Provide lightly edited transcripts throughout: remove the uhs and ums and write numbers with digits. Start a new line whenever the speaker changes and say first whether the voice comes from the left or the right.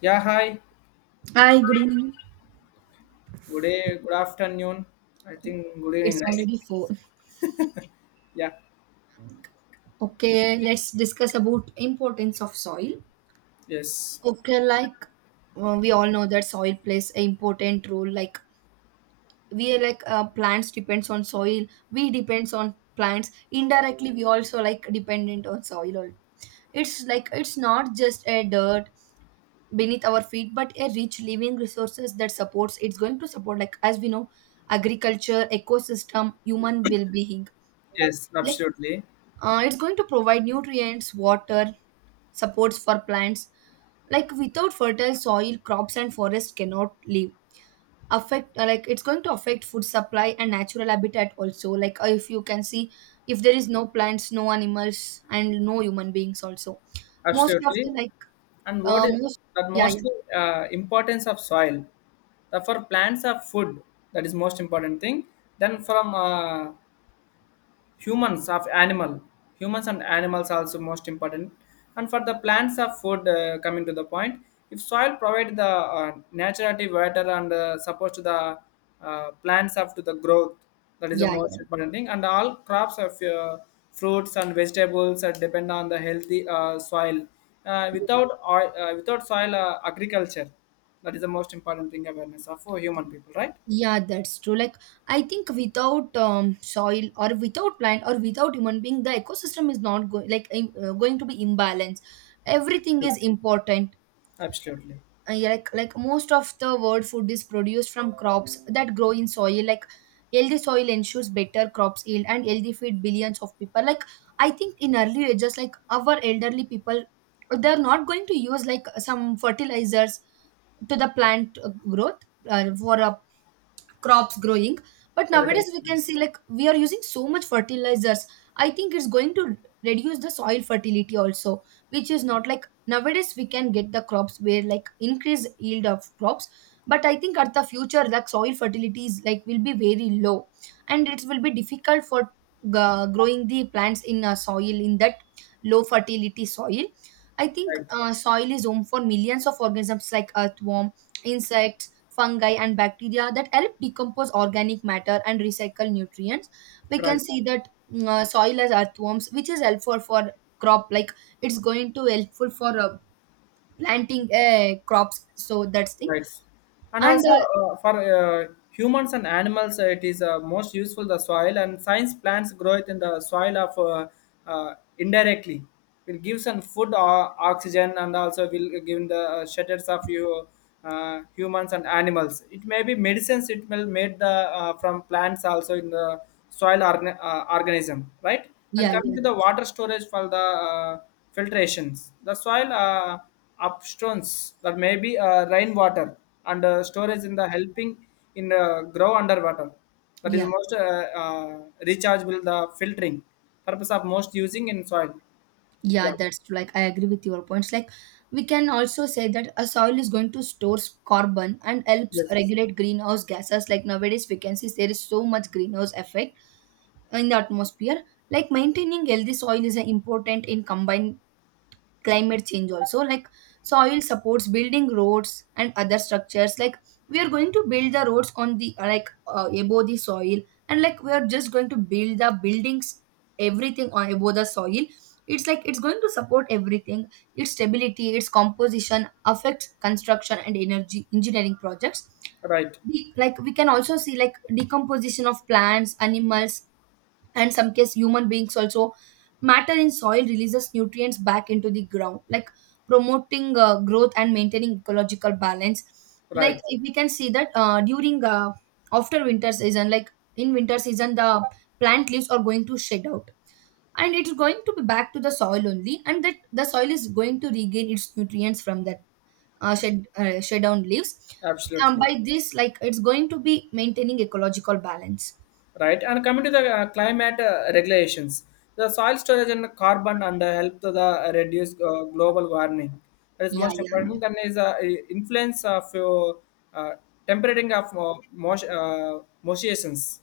left: Yeah, hi.
right: Hi, good evening.
left: Good day, good afternoon. I think good
right: It's
left: evening, right?
right: already four.
left: Yeah.
right: Okay, let's discuss about importance of soil.
left: Yes.
right: Okay, like we all know that soil plays an important role. Like we like plants depends on soil. We depends on plants. Indirectly, we also like dependent on soil. It's like it's not just a dirt beneath our feet, but a rich living resources that supports. It's going to support like as we know, agriculture, ecosystem, human well being.
left: Yes, absolutely.
right: It's going to provide nutrients, water, supports for plants. Like without fertile soil, crops and forests cannot live. Affect Like it's going to affect food supply and natural habitat also. Like if you can see, if there is no plants, no animals, and no human beings also. Most of
left: Absolutely.
right: the like
left: And what is
right: most.
left: that
right: Yeah, yeah,
left: mostly importance of soil? The for plants of food, that is most important thing. Then from humans of animal humans and animals also most important, and for the plants of food coming to the point, if soil provide the naturally water and supports to the plants up to the growth, that is the
right: yeah,
left: most important thing. And all crops of fruits and vegetables are depend on the healthy soil. uh,
right: yeah.
left: without oil, uh, without soil agriculture, that is the most important thing, awareness of for human people, right?
right: Yeah, that's true. Like, I think without soil or without plant or without human being, the ecosystem is not going like going to be imbalanced. Everything is
left: Absolutely.
right: important.
left: Absolutely.
right: Yeah, like most of the world food is produced from crops that grow in soil. Like healthy soil ensures better crops yield and healthy feed billions of people. Like I think in early ages, like our elderly people, they're not going to use like some fertilizers to the plant growth for a crops growing. But
left: Right,
right: nowadays we can see like we are using so much fertilizers. I think it's going to reduce the soil fertility also, which is not like nowadays we can get the crops where like increase yield of crops. But I think at the future, like soil fertility is like will be very low, and it will be difficult for growing the plants in a soil, in that low fertility soil. I think
left: right,
right: soil is home for millions of organisms like earthworm, insects, fungi and bacteria that help decompose organic matter and recycle nutrients. We can
left: right,
right: see that soil as earthworms, which is helpful for crop, like it's going to helpful for planting crops. So that's thing.
left: rights. And
right: And
left: also for humans and animals, it is most useful the soil, and science plants grow it in the soil of indirectly will give some food or oxygen, and also will give the shutters of you humans and animals. It may be medicines, it will made the from plants also in the soil organism, right? And
right: yeah,
left: coming
right: yeah,
left: to the water storage for the filtrations, the soil upstones, that may be rainwater and storage in the helping in grow underwater, that is
right: yeah,
left: most rechargeable, the filtering purpose of most using in soil.
right: yeah.
left: Yeah.
right: That's true. Like I agree with your points. Like we can also say that a soil is going to store carbon and helps
left: Yes.
right: regulate greenhouse gases. Like nowadays, we can see there is so much greenhouse effect in the atmosphere. Like maintaining healthy soil is important in combined climate change also. Like soil supports building roads and other structures, like we are going to build the roads on the like above the soil, and like we are just going to build the buildings, everything on above the soil. It's like it's going to support everything. Its stability, its composition affects construction and energy engineering projects.
left: Right,
right: Like we can also see like decomposition of plants, animals, and some case human beings also matter in soil releases nutrients back into the ground, like promoting growth and maintaining ecological balance. Like
left: right.
right: if we can see that during after winter season, like in winter season the plant leaves are going to shed out, and it's going to be back to the soil only, and that the soil is going to regain its nutrients from that shed down leaves.
left: Absolutely.
right: By this, like it's going to be maintaining ecological balance.
left: Right? And coming to the climate regulations, the soil storage and carbon and help to the reduce global warming. That is
right: Yeah,
left: most
right: yeah, yeah.
left: important. Then is influence of uh, temperating of motions,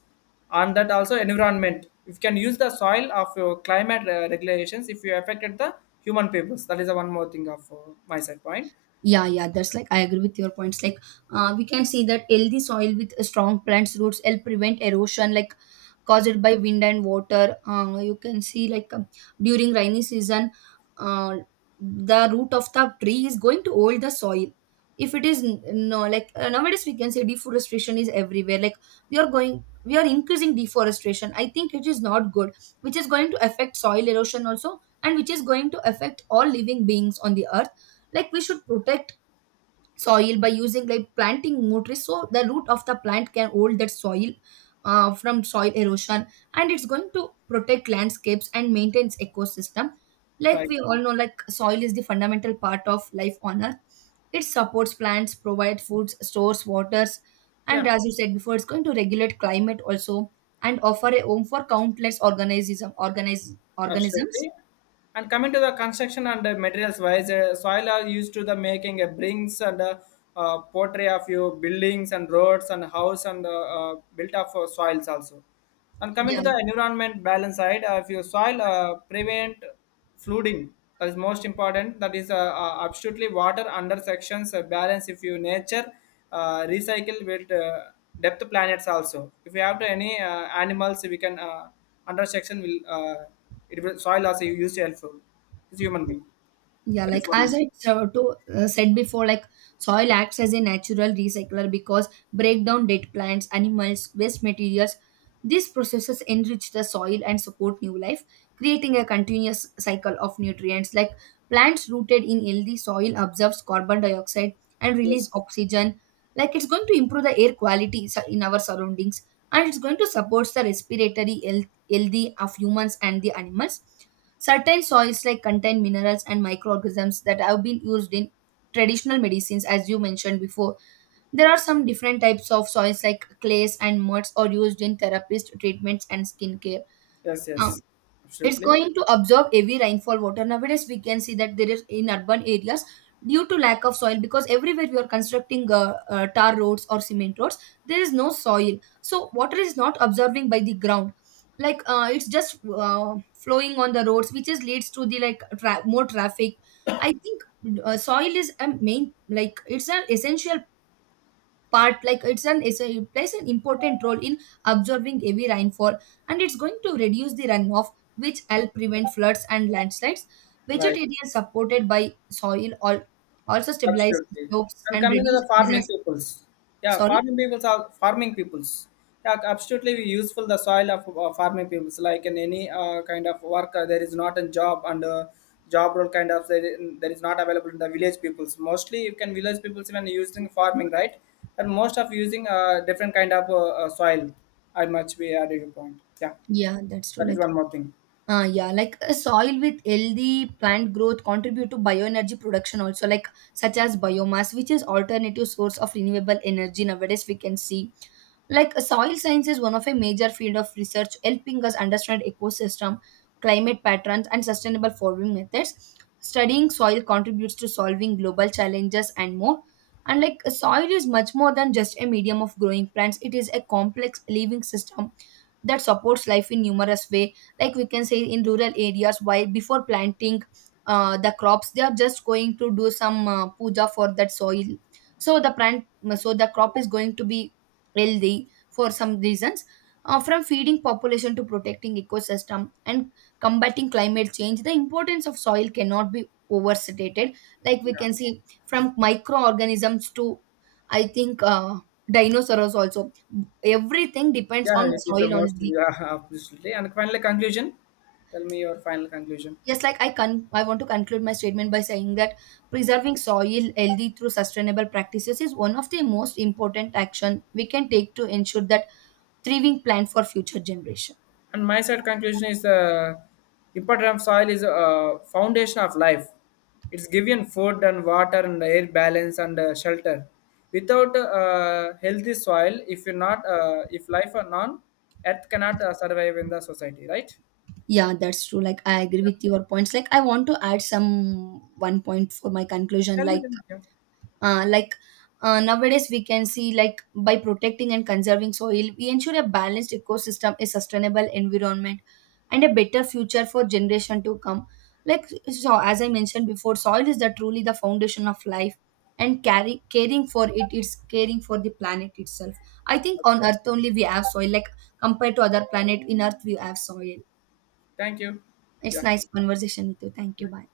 left: and that also environment. If you can use the soil of your climate regulations, if you affected the human papers, that is the one more thing of my side point.
right: Yeah, yeah, that's like I agree with your points. Like, we can see that healthy soil with strong plants roots help prevent erosion, like caused by wind and water. You can see like during rainy season, uh, the root of the tree is going to hold the soil. If it is no, like nowadays we can say deforestation is everywhere. Like we are going, we are increasing deforestation. I think it is not good, which is going to affect soil erosion also, and which is going to affect all living beings on the earth. Like we should protect soil by using like planting more trees, so the root of the plant can hold that soil from soil erosion, and it's going to protect landscapes and maintains ecosystem. Like
left: Right?
right: we all know like soil is the fundamental part of life on earth. It supports plants, provides foods, stores waters, and
left: Yeah.
right: as you said before, it's going to regulate climate also, and offer a home for countless organisms.
left: Absolutely. And coming to the construction and the materials wise, soil are used to the making a brings and portray of your buildings and roads and house and built up for soils also. And coming
right: Yeah.
left: to the environment balance side, if your soil prevent flooding, that is most important, that is absolutely water under sections balance if you nature recycle with depth planets also, if you have to any animals we can under section will it will soil also you use helpful, it's human being,
right: Yeah,
left: that is
right: like
left: one.
right: as I so to, said before, like soil acts as a natural recycler because breakdown dead plants, animals, waste materials. These processes enrich the soil and support new life, creating a continuous cycle of nutrients. Like plants rooted in healthy soil absorbs carbon dioxide and
left: Yes,
right: release oxygen. Like it's going to improve the air quality in our surroundings, and it's going to support the respiratory health, healthy of humans and the animals. Certain soils like contain minerals and microorganisms that have been used in traditional medicines as you mentioned before. There are some different types of soils like clays and muds are used in therapist treatments and skincare.
left: yes,
right: Um,
left: yes.
right: it's
left: Absolutely.
right: going to absorb heavy rainfall water. Nowadays we can see that there is in urban areas, due to lack of soil because everywhere we are constructing tar roads or cement roads, there is no soil, so water is not absorbing by the ground. Like it's just flowing on the roads, which is leads to the like more traffic. I think soil is a main like it's an essential part, like it's an it plays an important role in absorbing heavy rainfall, and it's going to reduce the runoff which help prevent floods and landslides.
left: Right.
right: Vegetation supported by soil also stabilize
left: Absolutely.
right: slopes
left: And
right: and
left: coming to
right: reduce
left: the farming
right: disasters.
left: peoples, yeah,
right: Sorry.
left: farming peoples are farming peoples. Yeah, absolutely we useful the soil of farming peoples. Like in any kind of work, there is not a job and job role kind of there. There is not available in the village peoples. Mostly, you can village peoples when using farming, right? And most of using different kind of soil. I much we added a point. Yeah,
right: Yeah, that's true,
left: that is
right: like.
left: one more thing.
right: Yeah, like a soil with healthy plant growth contribute to bioenergy production also, like such as biomass, which is alternative source of renewable energy nowadays we can see. Like soil science is one of a major field of research helping us understand ecosystem, climate patterns, and sustainable farming methods. Studying soil contributes to solving global challenges and more. And like soil is much more than just a medium of growing plants, it is a complex living system that supports life in numerous ways. Like we can say in rural areas, while before planting the crops, they are just going to do some puja for that soil, so the plant, so the crop is going to be healthy for some reasons. Uh, from feeding population to protecting ecosystem and combating climate change, the importance of soil cannot be overstated. Like we
left: Yeah,
right: can see from microorganisms to, I think dinosaurs also, everything depends
left: yeah,
right: on
left: it is the
right: soil
left: most.
right: only.
left: Yeah, absolutely. And finally, conclusion. Tell me your final conclusion.
right: Yes, like I can, I want to conclude my statement by saying that preserving soil healthy through sustainable practices is one of the most important action we can take to ensure that thriving plant for future generation.
left: And my side conclusion is the important of soil is a foundation of life, it's given food and water and air balance and shelter. Without healthy soil, if you're not if life are non earth cannot survive in the society, right?
right: Yeah, that's true. Like I agree with your points. Like I want to add some one point for my conclusion.
left: Tell me, tell me. Yeah.
right: Like nowadays, we can see like by protecting and conserving soil, we ensure a balanced ecosystem, a sustainable environment, and a better future for generation to come. Like so, as I mentioned before, soil is the truly the foundation of life, and carry caring for it's caring for the planet itself. I think
left: That's
right: on
left: good.
right: Earth only we have soil. Like compared to other planet, in Earth we have soil.
left: Thank you.
right: It's
left: Yeah.
right: nice conversation with you. Thank you. Bye.
left: Yeah.